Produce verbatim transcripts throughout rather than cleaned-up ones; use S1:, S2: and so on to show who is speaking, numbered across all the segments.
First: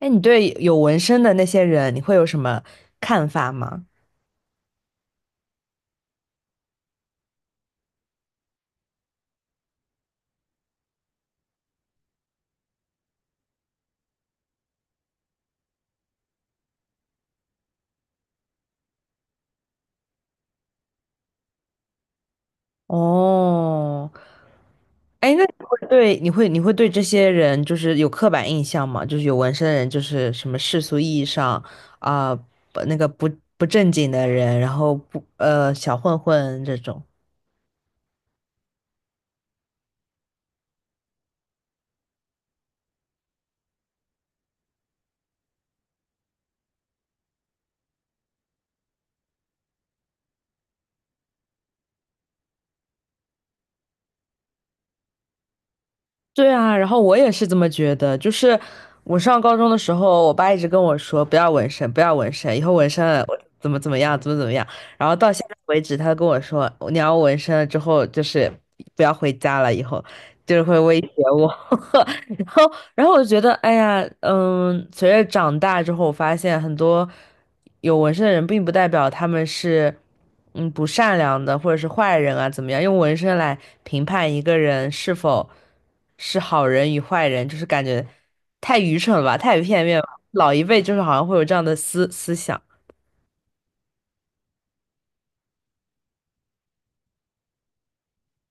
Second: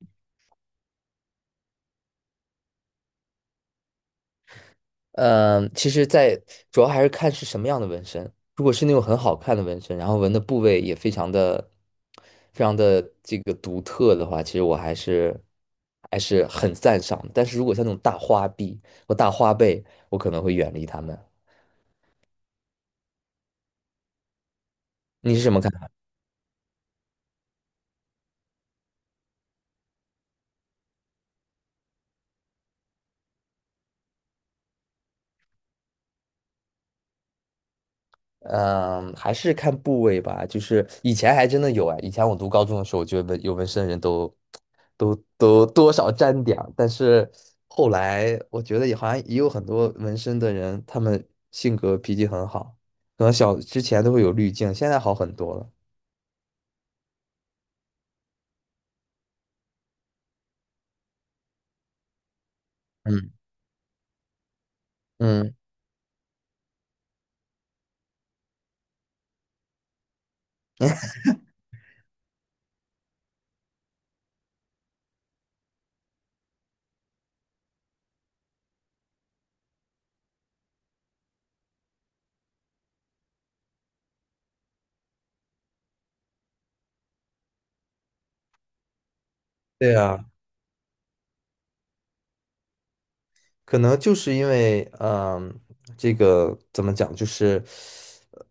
S1: 哎，你对有纹身的那些人，你会有什么看法吗？
S2: 嗯，呃其实在，主要还是看是什么样的纹身。如果是那种很好看的纹身，然后纹的部位也非常的、非常的这个独特的话，其实我还是还是很赞赏的。但是如果像那种大花臂或大花背，我可能会远离他们。
S1: 哦，哎，
S2: 你是
S1: 那你
S2: 什么
S1: 会
S2: 看？
S1: 对你会你会对这些人就是有刻板印象吗？就是有纹身的人，就是什么世俗意义上啊，不那个不不正经的人，然后不呃小混混这种。
S2: 嗯，还是看部位吧。就是以前还真的有。哎，以前我读高中的时候，我觉得纹有纹身的人都都都多少沾点儿，但是后来我觉得也好像也有很多纹身的人，他们性格脾气很好，可能小之前都会有滤镜，现在好很多了。
S1: 对啊，然后我也是这么觉得。就是我上高中的时候，我爸一直跟我说不要纹身，不要纹身，以后纹身了
S2: 嗯
S1: 我怎么怎么样，怎么怎么样。然后到现在
S2: 嗯，
S1: 为止，他跟我说你要纹身了之后，就是不要回家了，以后就是会威胁我。然后，然后我就觉得，哎呀，嗯，随着长大之后，我发现很多有纹身的人，并不代表他们是嗯不善良的或者是坏人啊，怎么样？用纹身来评判一个人是否。是好人与坏人，就是感觉太愚蠢了吧，太片
S2: 对
S1: 面了。
S2: 啊。
S1: 老一辈就是好像会有这样的思思想。
S2: 可能就是因为，嗯、这个怎么讲，就是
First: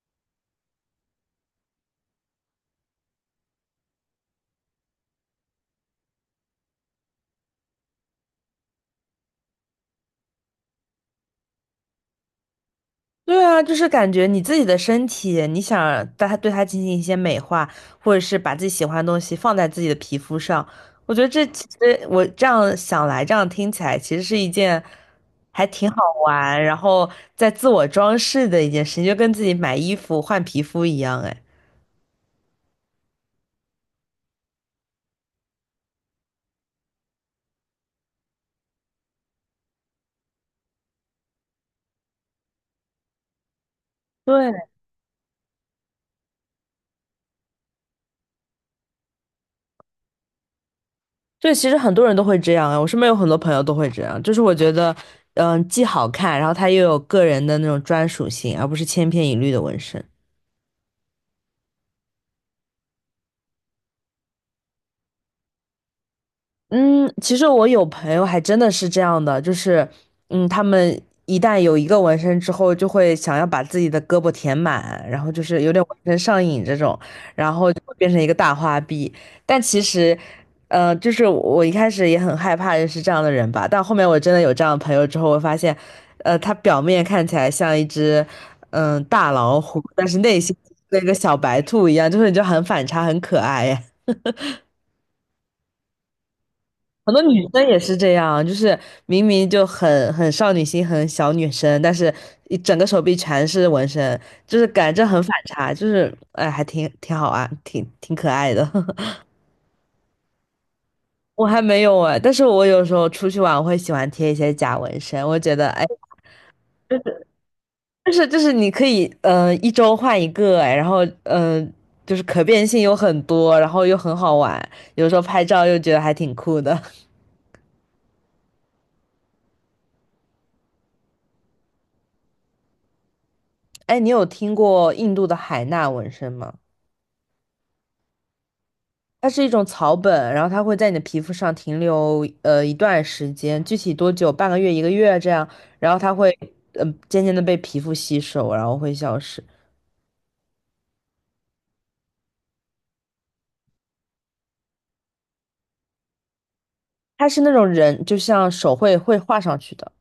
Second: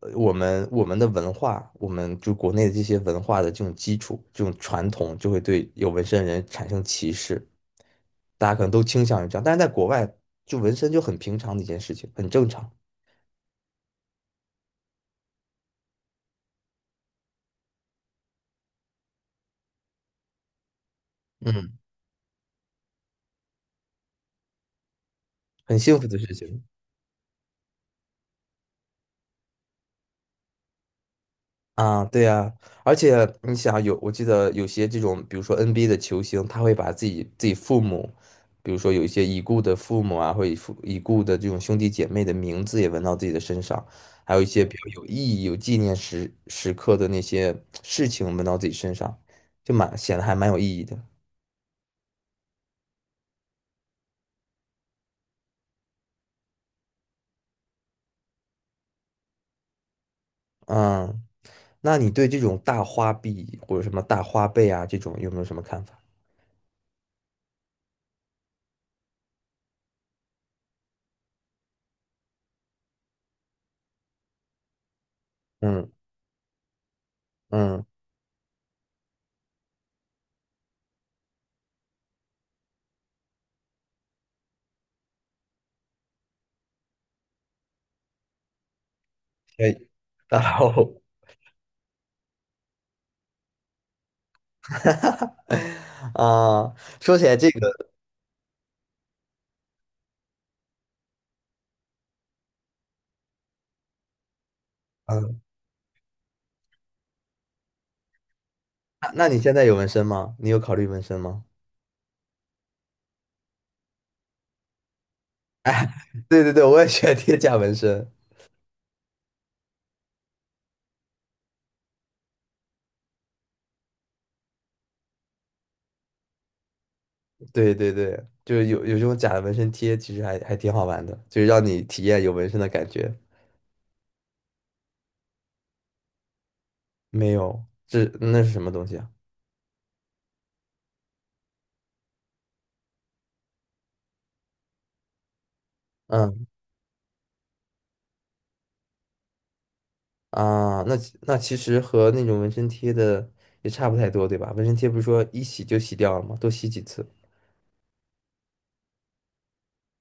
S2: 呃我们我们的文化，我们就国内的这些文化的这种基础、这种传统，就会对有纹身的人产生歧视。大家可能都倾向于这样，但是在国外，就纹身就很平常的一件事情，很正常，
S1: 对啊，就是感觉你自己的身体，你想对它对它进行一些美化，或者是把自己喜欢的东西放在自己的皮肤上，我觉得这其
S2: 嗯，
S1: 实我这样想来，这样听起来其实是一件还
S2: 很
S1: 挺好
S2: 幸福的事
S1: 玩，
S2: 情。
S1: 然后在自我装饰的一件事情，就跟自己买衣服换皮肤一样，哎。
S2: 啊，对呀，而且你想有，我记得有些这种，比如说 N B A 的球星，他会把自己自己父母，比如说有一些已故的父母啊，或者父已故的这种兄弟姐妹的名字也纹到自己的身上，还有一
S1: 对。
S2: 些比较有意义、有纪念时时刻的那些事情纹到自己身上，就蛮显得还蛮有意义的。
S1: 对，其实很多人都会这样啊，我身边有很多朋友都会这样，就是我觉得，嗯，既好看，然后它又有个人的那种专属性，而不是千篇一律的纹身。
S2: 嗯，那你对这种大花臂或者什么大花背啊这种有没有什么看法？
S1: 嗯，其实我有朋友还真的是这样的，就是，嗯，他们一旦有一个纹身之后，就会想要把自己的胳膊填满，然后就是有点
S2: 嗯
S1: 纹身上瘾这种，然后就
S2: 嗯，
S1: 会变成一个大花臂。但其实，呃，就是我一开始也很害怕认识这样的人吧，但后面我真的有这样的朋友之后，我发现，呃，他表面看起来像一只，嗯、大老
S2: 可
S1: 虎，
S2: 以，
S1: 但是 内
S2: 大
S1: 心
S2: 后。
S1: 跟个小白兔一样，就是你就很反差，很可爱。
S2: 哈哈。啊，
S1: 很
S2: 说
S1: 多
S2: 起来
S1: 女
S2: 这
S1: 生也
S2: 个，
S1: 是这样，就是明明就很很少女心、很小女生，但是一整个手臂全是纹身，就是感觉很反
S2: 嗯，
S1: 差，就是哎，还挺挺好玩，挺挺可爱的。
S2: 那那你现在有纹身吗？你有考虑纹身 吗？
S1: 我还没有哎，但是我有时候出去玩，我会喜欢贴一些假纹身，我觉得哎，
S2: 对对对，我也喜欢贴假纹身。
S1: 就是就是你可以嗯一周换一个哎，然后嗯、呃就是可变性有很多，然后又很好玩，有时候拍照又觉得还挺酷的。
S2: 对对对，就是有有这种假的纹身贴，其实还还挺好玩的，就是让你体验有纹身的感觉。
S1: 哎，你有听过印度的海纳纹身吗？
S2: 没有，这那是什么东西啊？
S1: 它是一种草本，然后它会在你的皮肤上停留呃一段时间，具体多久？半个月、一个月这样，然后它会
S2: 嗯。
S1: 嗯、呃渐渐的被皮肤吸收，然后会消失。
S2: 啊，那其那其实和那种纹身贴的也差不太多，对吧？纹身贴不是说一洗就洗掉了吗？多洗几次。
S1: 它是那种人，就像手绘会画上去的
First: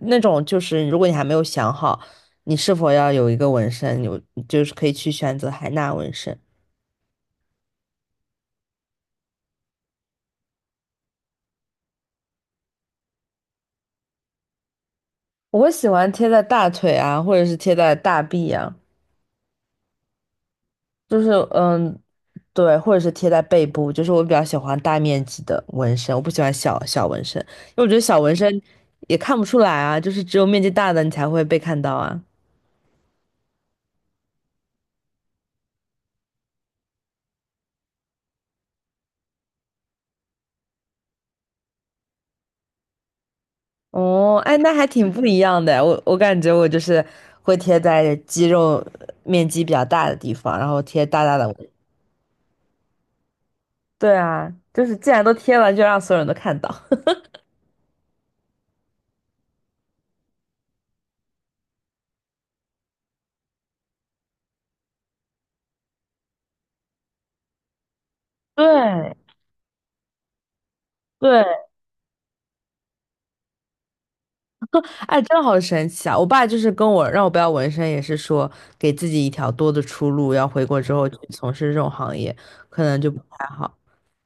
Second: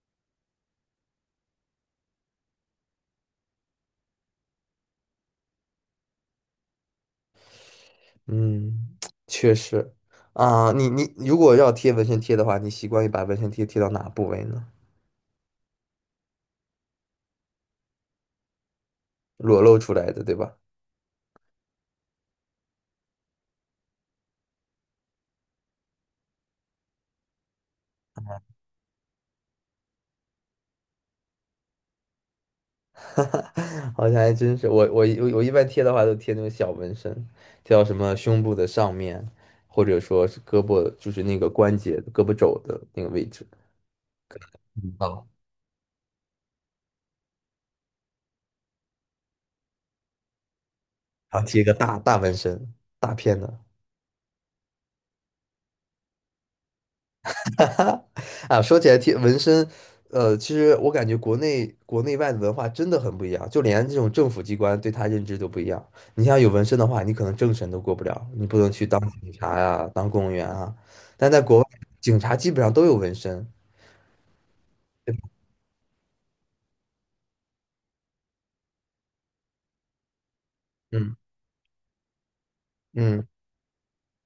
S1: 那种，就是如果你还没有想好你是否要有一个纹身，有就是可以去选择海纳纹身。
S2: 嗯，确实。啊，你你如果要贴纹身贴的话，你习惯于把纹身贴贴到哪部位呢？
S1: 我会喜欢贴在大腿啊，或者是贴在大臂啊。
S2: 裸露出来的，对吧？
S1: 就是嗯，对，或者是贴在背部，就是我比较喜欢大面积的纹身，我不喜欢小小纹身，因为我觉得小纹身也看不出来啊，就是只有面积大的你才会被看到啊。
S2: 好像还真是，我我我我一般贴的话都贴那种小纹身，贴到什么胸部的上面，或者说是胳膊，就是那个关节、胳膊肘的那个位置。
S1: 哦，哎，那还
S2: 嗯，
S1: 挺不
S2: 啊，
S1: 一样的，我我感觉我就是会贴在肌肉面积比较大的地方，然后贴大大
S2: 然
S1: 的
S2: 后
S1: 纹。
S2: 贴一个大大纹身，大片的。
S1: 对啊，就是既然都贴了，就让所有人都看到。
S2: 哈哈。啊，说起来贴纹身，呃，其实我感觉国内国内外的文化真的很不一样，就连这种政府机关对他认知都不一样。你像有纹身的话，你可能政审都过不了，你不能去当
S1: 对
S2: 警察呀、当公务员啊。但在
S1: 对，
S2: 国外，警察基本上都有纹身。
S1: 哎，真的好神奇啊！我爸就是跟我让我不要纹身，也是说给自己一条多的出路，要回国之后去
S2: 嗯
S1: 从事这种行业，可能就不
S2: 嗯，
S1: 太好。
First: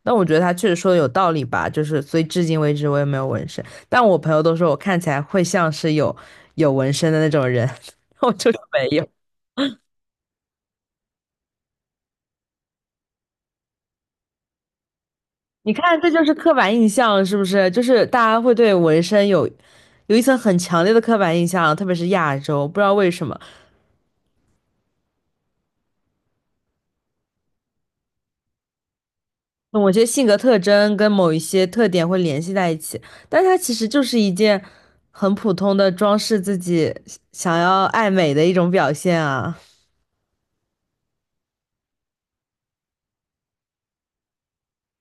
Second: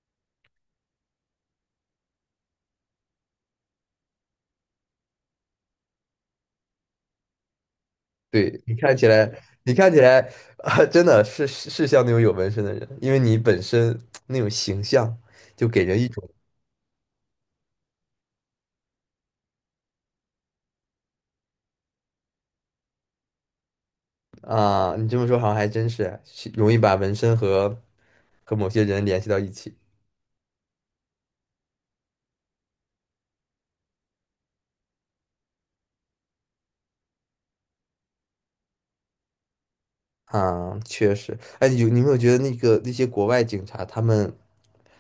S1: 但我觉得他确实说的有道理吧，就是所以至今为止我也没有纹身，但我朋友都说我看起来会像是有有纹身的那种人，我就是
S2: 对，你
S1: 没
S2: 看起
S1: 有。
S2: 来，你看起来，啊，真的是是是像那种有纹身的人，因为你本身那种形象就
S1: 你
S2: 给
S1: 看，
S2: 人一
S1: 这
S2: 种。
S1: 就是刻板印象，是不是？就是大家会对纹身有有一层很强烈的刻板印象，特别是亚洲，不知道为什么。
S2: 啊，你这么说好像还真是是容易把纹身和和某些人联系到一起。
S1: 某些性格特征跟某一些特点会联系在一起，但它其实就是一件很普通的装饰自己想要爱美的一种表现啊。
S2: 啊，确实。哎，有你有没有觉得那个那些国外警察，他们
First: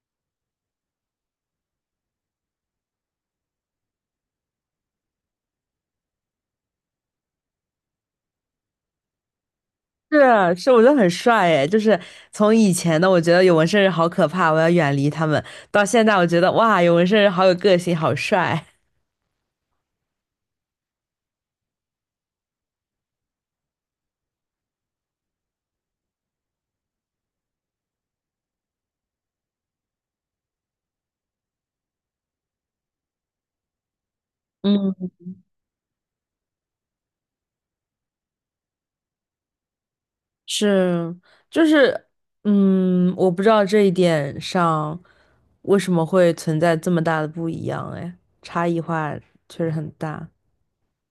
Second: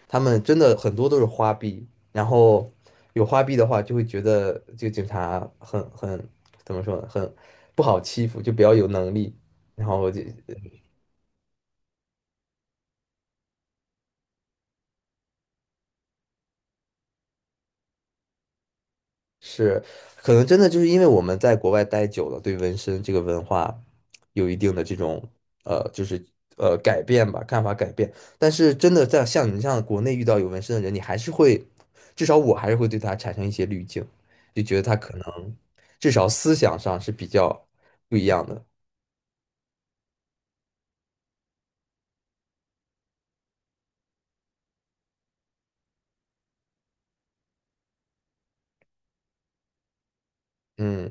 S2: 他们真的很多都是花臂，然后有花臂的话，就会觉得这个警察很很怎么说呢，很不好欺负，就比较有能力，然后就
S1: 是是，我觉得很帅诶，就是从以前的我觉得有纹身人好可怕，我要远离他们，到现在我觉得哇，有纹身人好有个性，好帅。
S2: 是，可能真的就是因为我们在国外待久了，对纹身这个文化有一定的这种呃，就是呃改变吧，看法改变。但是真的在像你这样国内遇到有纹身的人，你还是会，至少我还是会对他产生一些滤镜，就觉得他
S1: 嗯，
S2: 可能至少思想上是比较不一样的。
S1: 是，就是，嗯，我不知道这一点上为什么会存在这么大的不一样，哎，差异化确实很大。
S2: 嗯。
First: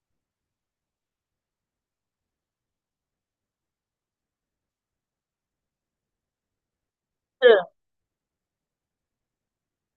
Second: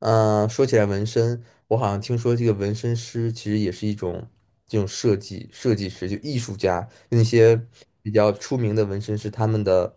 S2: 嗯，呃说起来纹身，我好像听说这个纹身师其实也是一种这种设计设计师，就艺术家，那些比较出名的纹身师，他们的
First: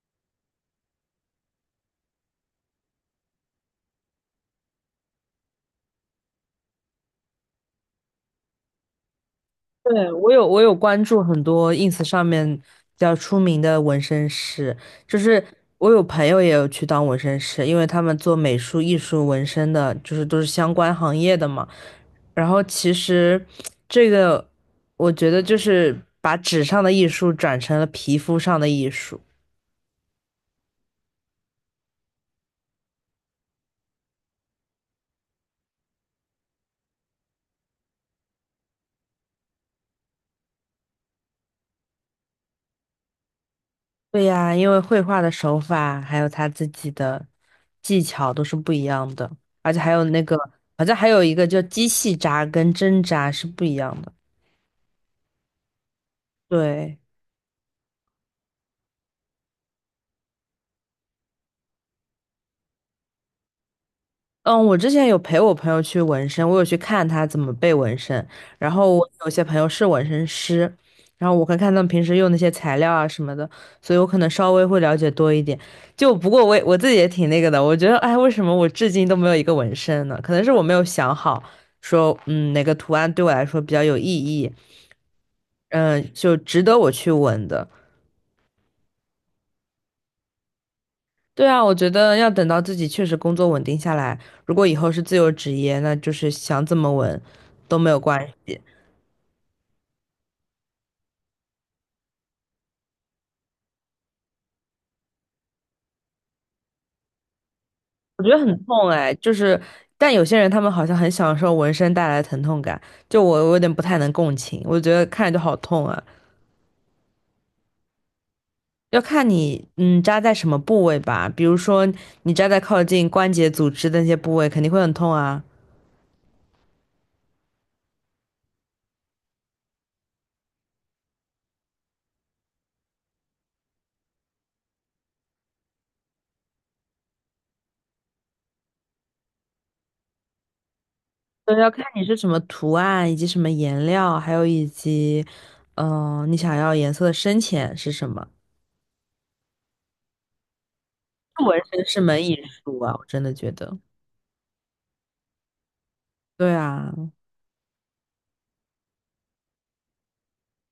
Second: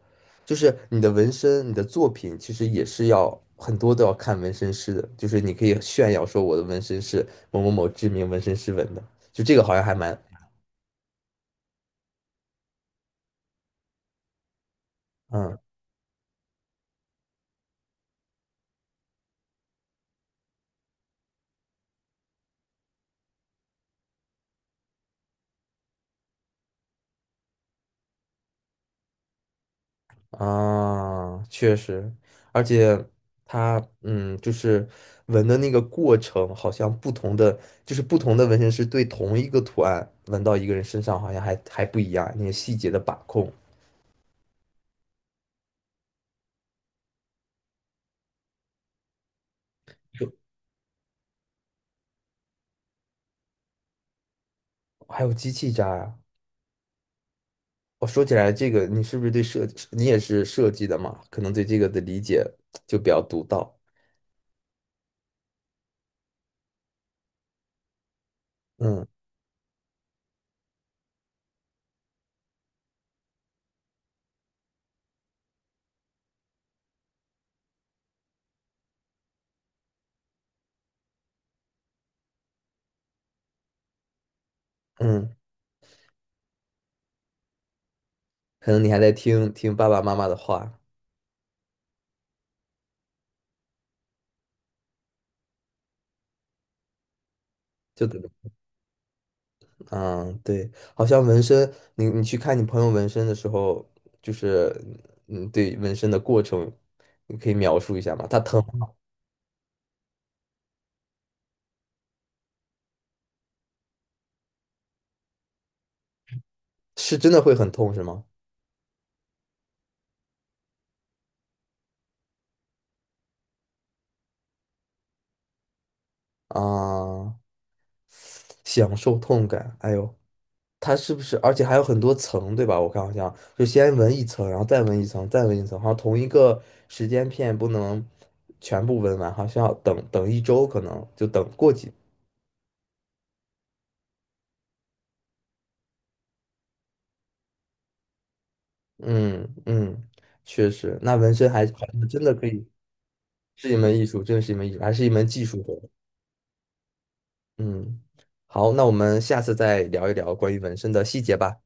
S2: 就是你的纹身，你的作品其实也是要很多都要看纹身师的，就是你可以炫耀说我的纹身是某某某知名纹身师纹的，就这个好像还
S1: 对，
S2: 蛮
S1: 我有我有关注很多 I N S 上面比较出名的纹身师，就是
S2: 嗯。
S1: 我有朋友也有去当纹身师，因为他们做美术、艺术、纹身的，就是都是相关行业的嘛。然后其实这个，我觉得就是把纸上的艺术转成了皮肤上的艺术。
S2: 啊，确实，而且它，嗯，就是纹的那个过程，好像不同的，就是不同的纹身师对同一个图案纹到一个人身上，好像还还不一样，那个细节的把控，
S1: 对呀，因为绘画的手法还有他自己的技巧都是不一样的，而且还有那个，好像还有一个叫机器扎跟针扎是不一样的。
S2: 还有机器扎呀。
S1: 对，
S2: 我说起来这个，你是不是对设计，你也是设计的嘛？可能对这个的理解就比较独到。
S1: 嗯，我之前有陪我朋友去纹身，我有去看他怎么被纹身，然后
S2: 嗯
S1: 我有些朋友是纹身师，然后我看看他们平时用那些材料啊什么的，所以我可能稍微会了解多一点。就不过我也我自己也挺那个的，我觉得哎，为什么我至今都没有一个纹身呢？可能是我没有想好说，嗯，哪个图案对我来说比较有意义，
S2: 嗯，
S1: 嗯，就值得我去纹的。
S2: 可能你还在听听爸爸妈妈的话，
S1: 对啊，我觉得要等到自己确实工作稳定下来，如果以后是自由职业，那就是想怎么稳都没有
S2: 就等
S1: 关
S2: 着
S1: 系。
S2: 嗯，对，好像纹身，你你去看你朋友纹身的时候，就是嗯，对纹身的过程，你可以描述一下
S1: 我
S2: 吗？
S1: 觉得
S2: 它
S1: 很
S2: 疼
S1: 痛
S2: 吗？
S1: 哎，就是，但有些人他们好像很享受纹身带来的疼痛感，就我我有点不太能共情，我觉得看着就好痛啊。
S2: 是真的会很痛是吗？
S1: 要看你嗯扎在什么部位吧，比如说你扎在靠近关节组织的那些部位，肯定会很痛啊。
S2: 啊，享受痛感，哎呦，它是不是？而且还有很多层，对吧？我看好像就先纹一层，然后再纹一层，再纹一层，好像同一个时间片不能全部纹完，好像要等等一周，可能就等
S1: 对，要
S2: 过
S1: 看
S2: 几，
S1: 你是什么图案，以及什么颜料，还有以及，嗯、你想要颜色的深浅是什么。
S2: 嗯嗯，确实，那纹身
S1: 纹
S2: 还
S1: 身
S2: 还
S1: 是
S2: 是真
S1: 门
S2: 的
S1: 艺
S2: 可以。
S1: 术啊，我真的觉
S2: 是一
S1: 得。
S2: 门艺术，真的是一门艺术，还是一门技术活。
S1: 对啊，
S2: 嗯，好，那我们下次再聊一聊关于纹身的细节吧。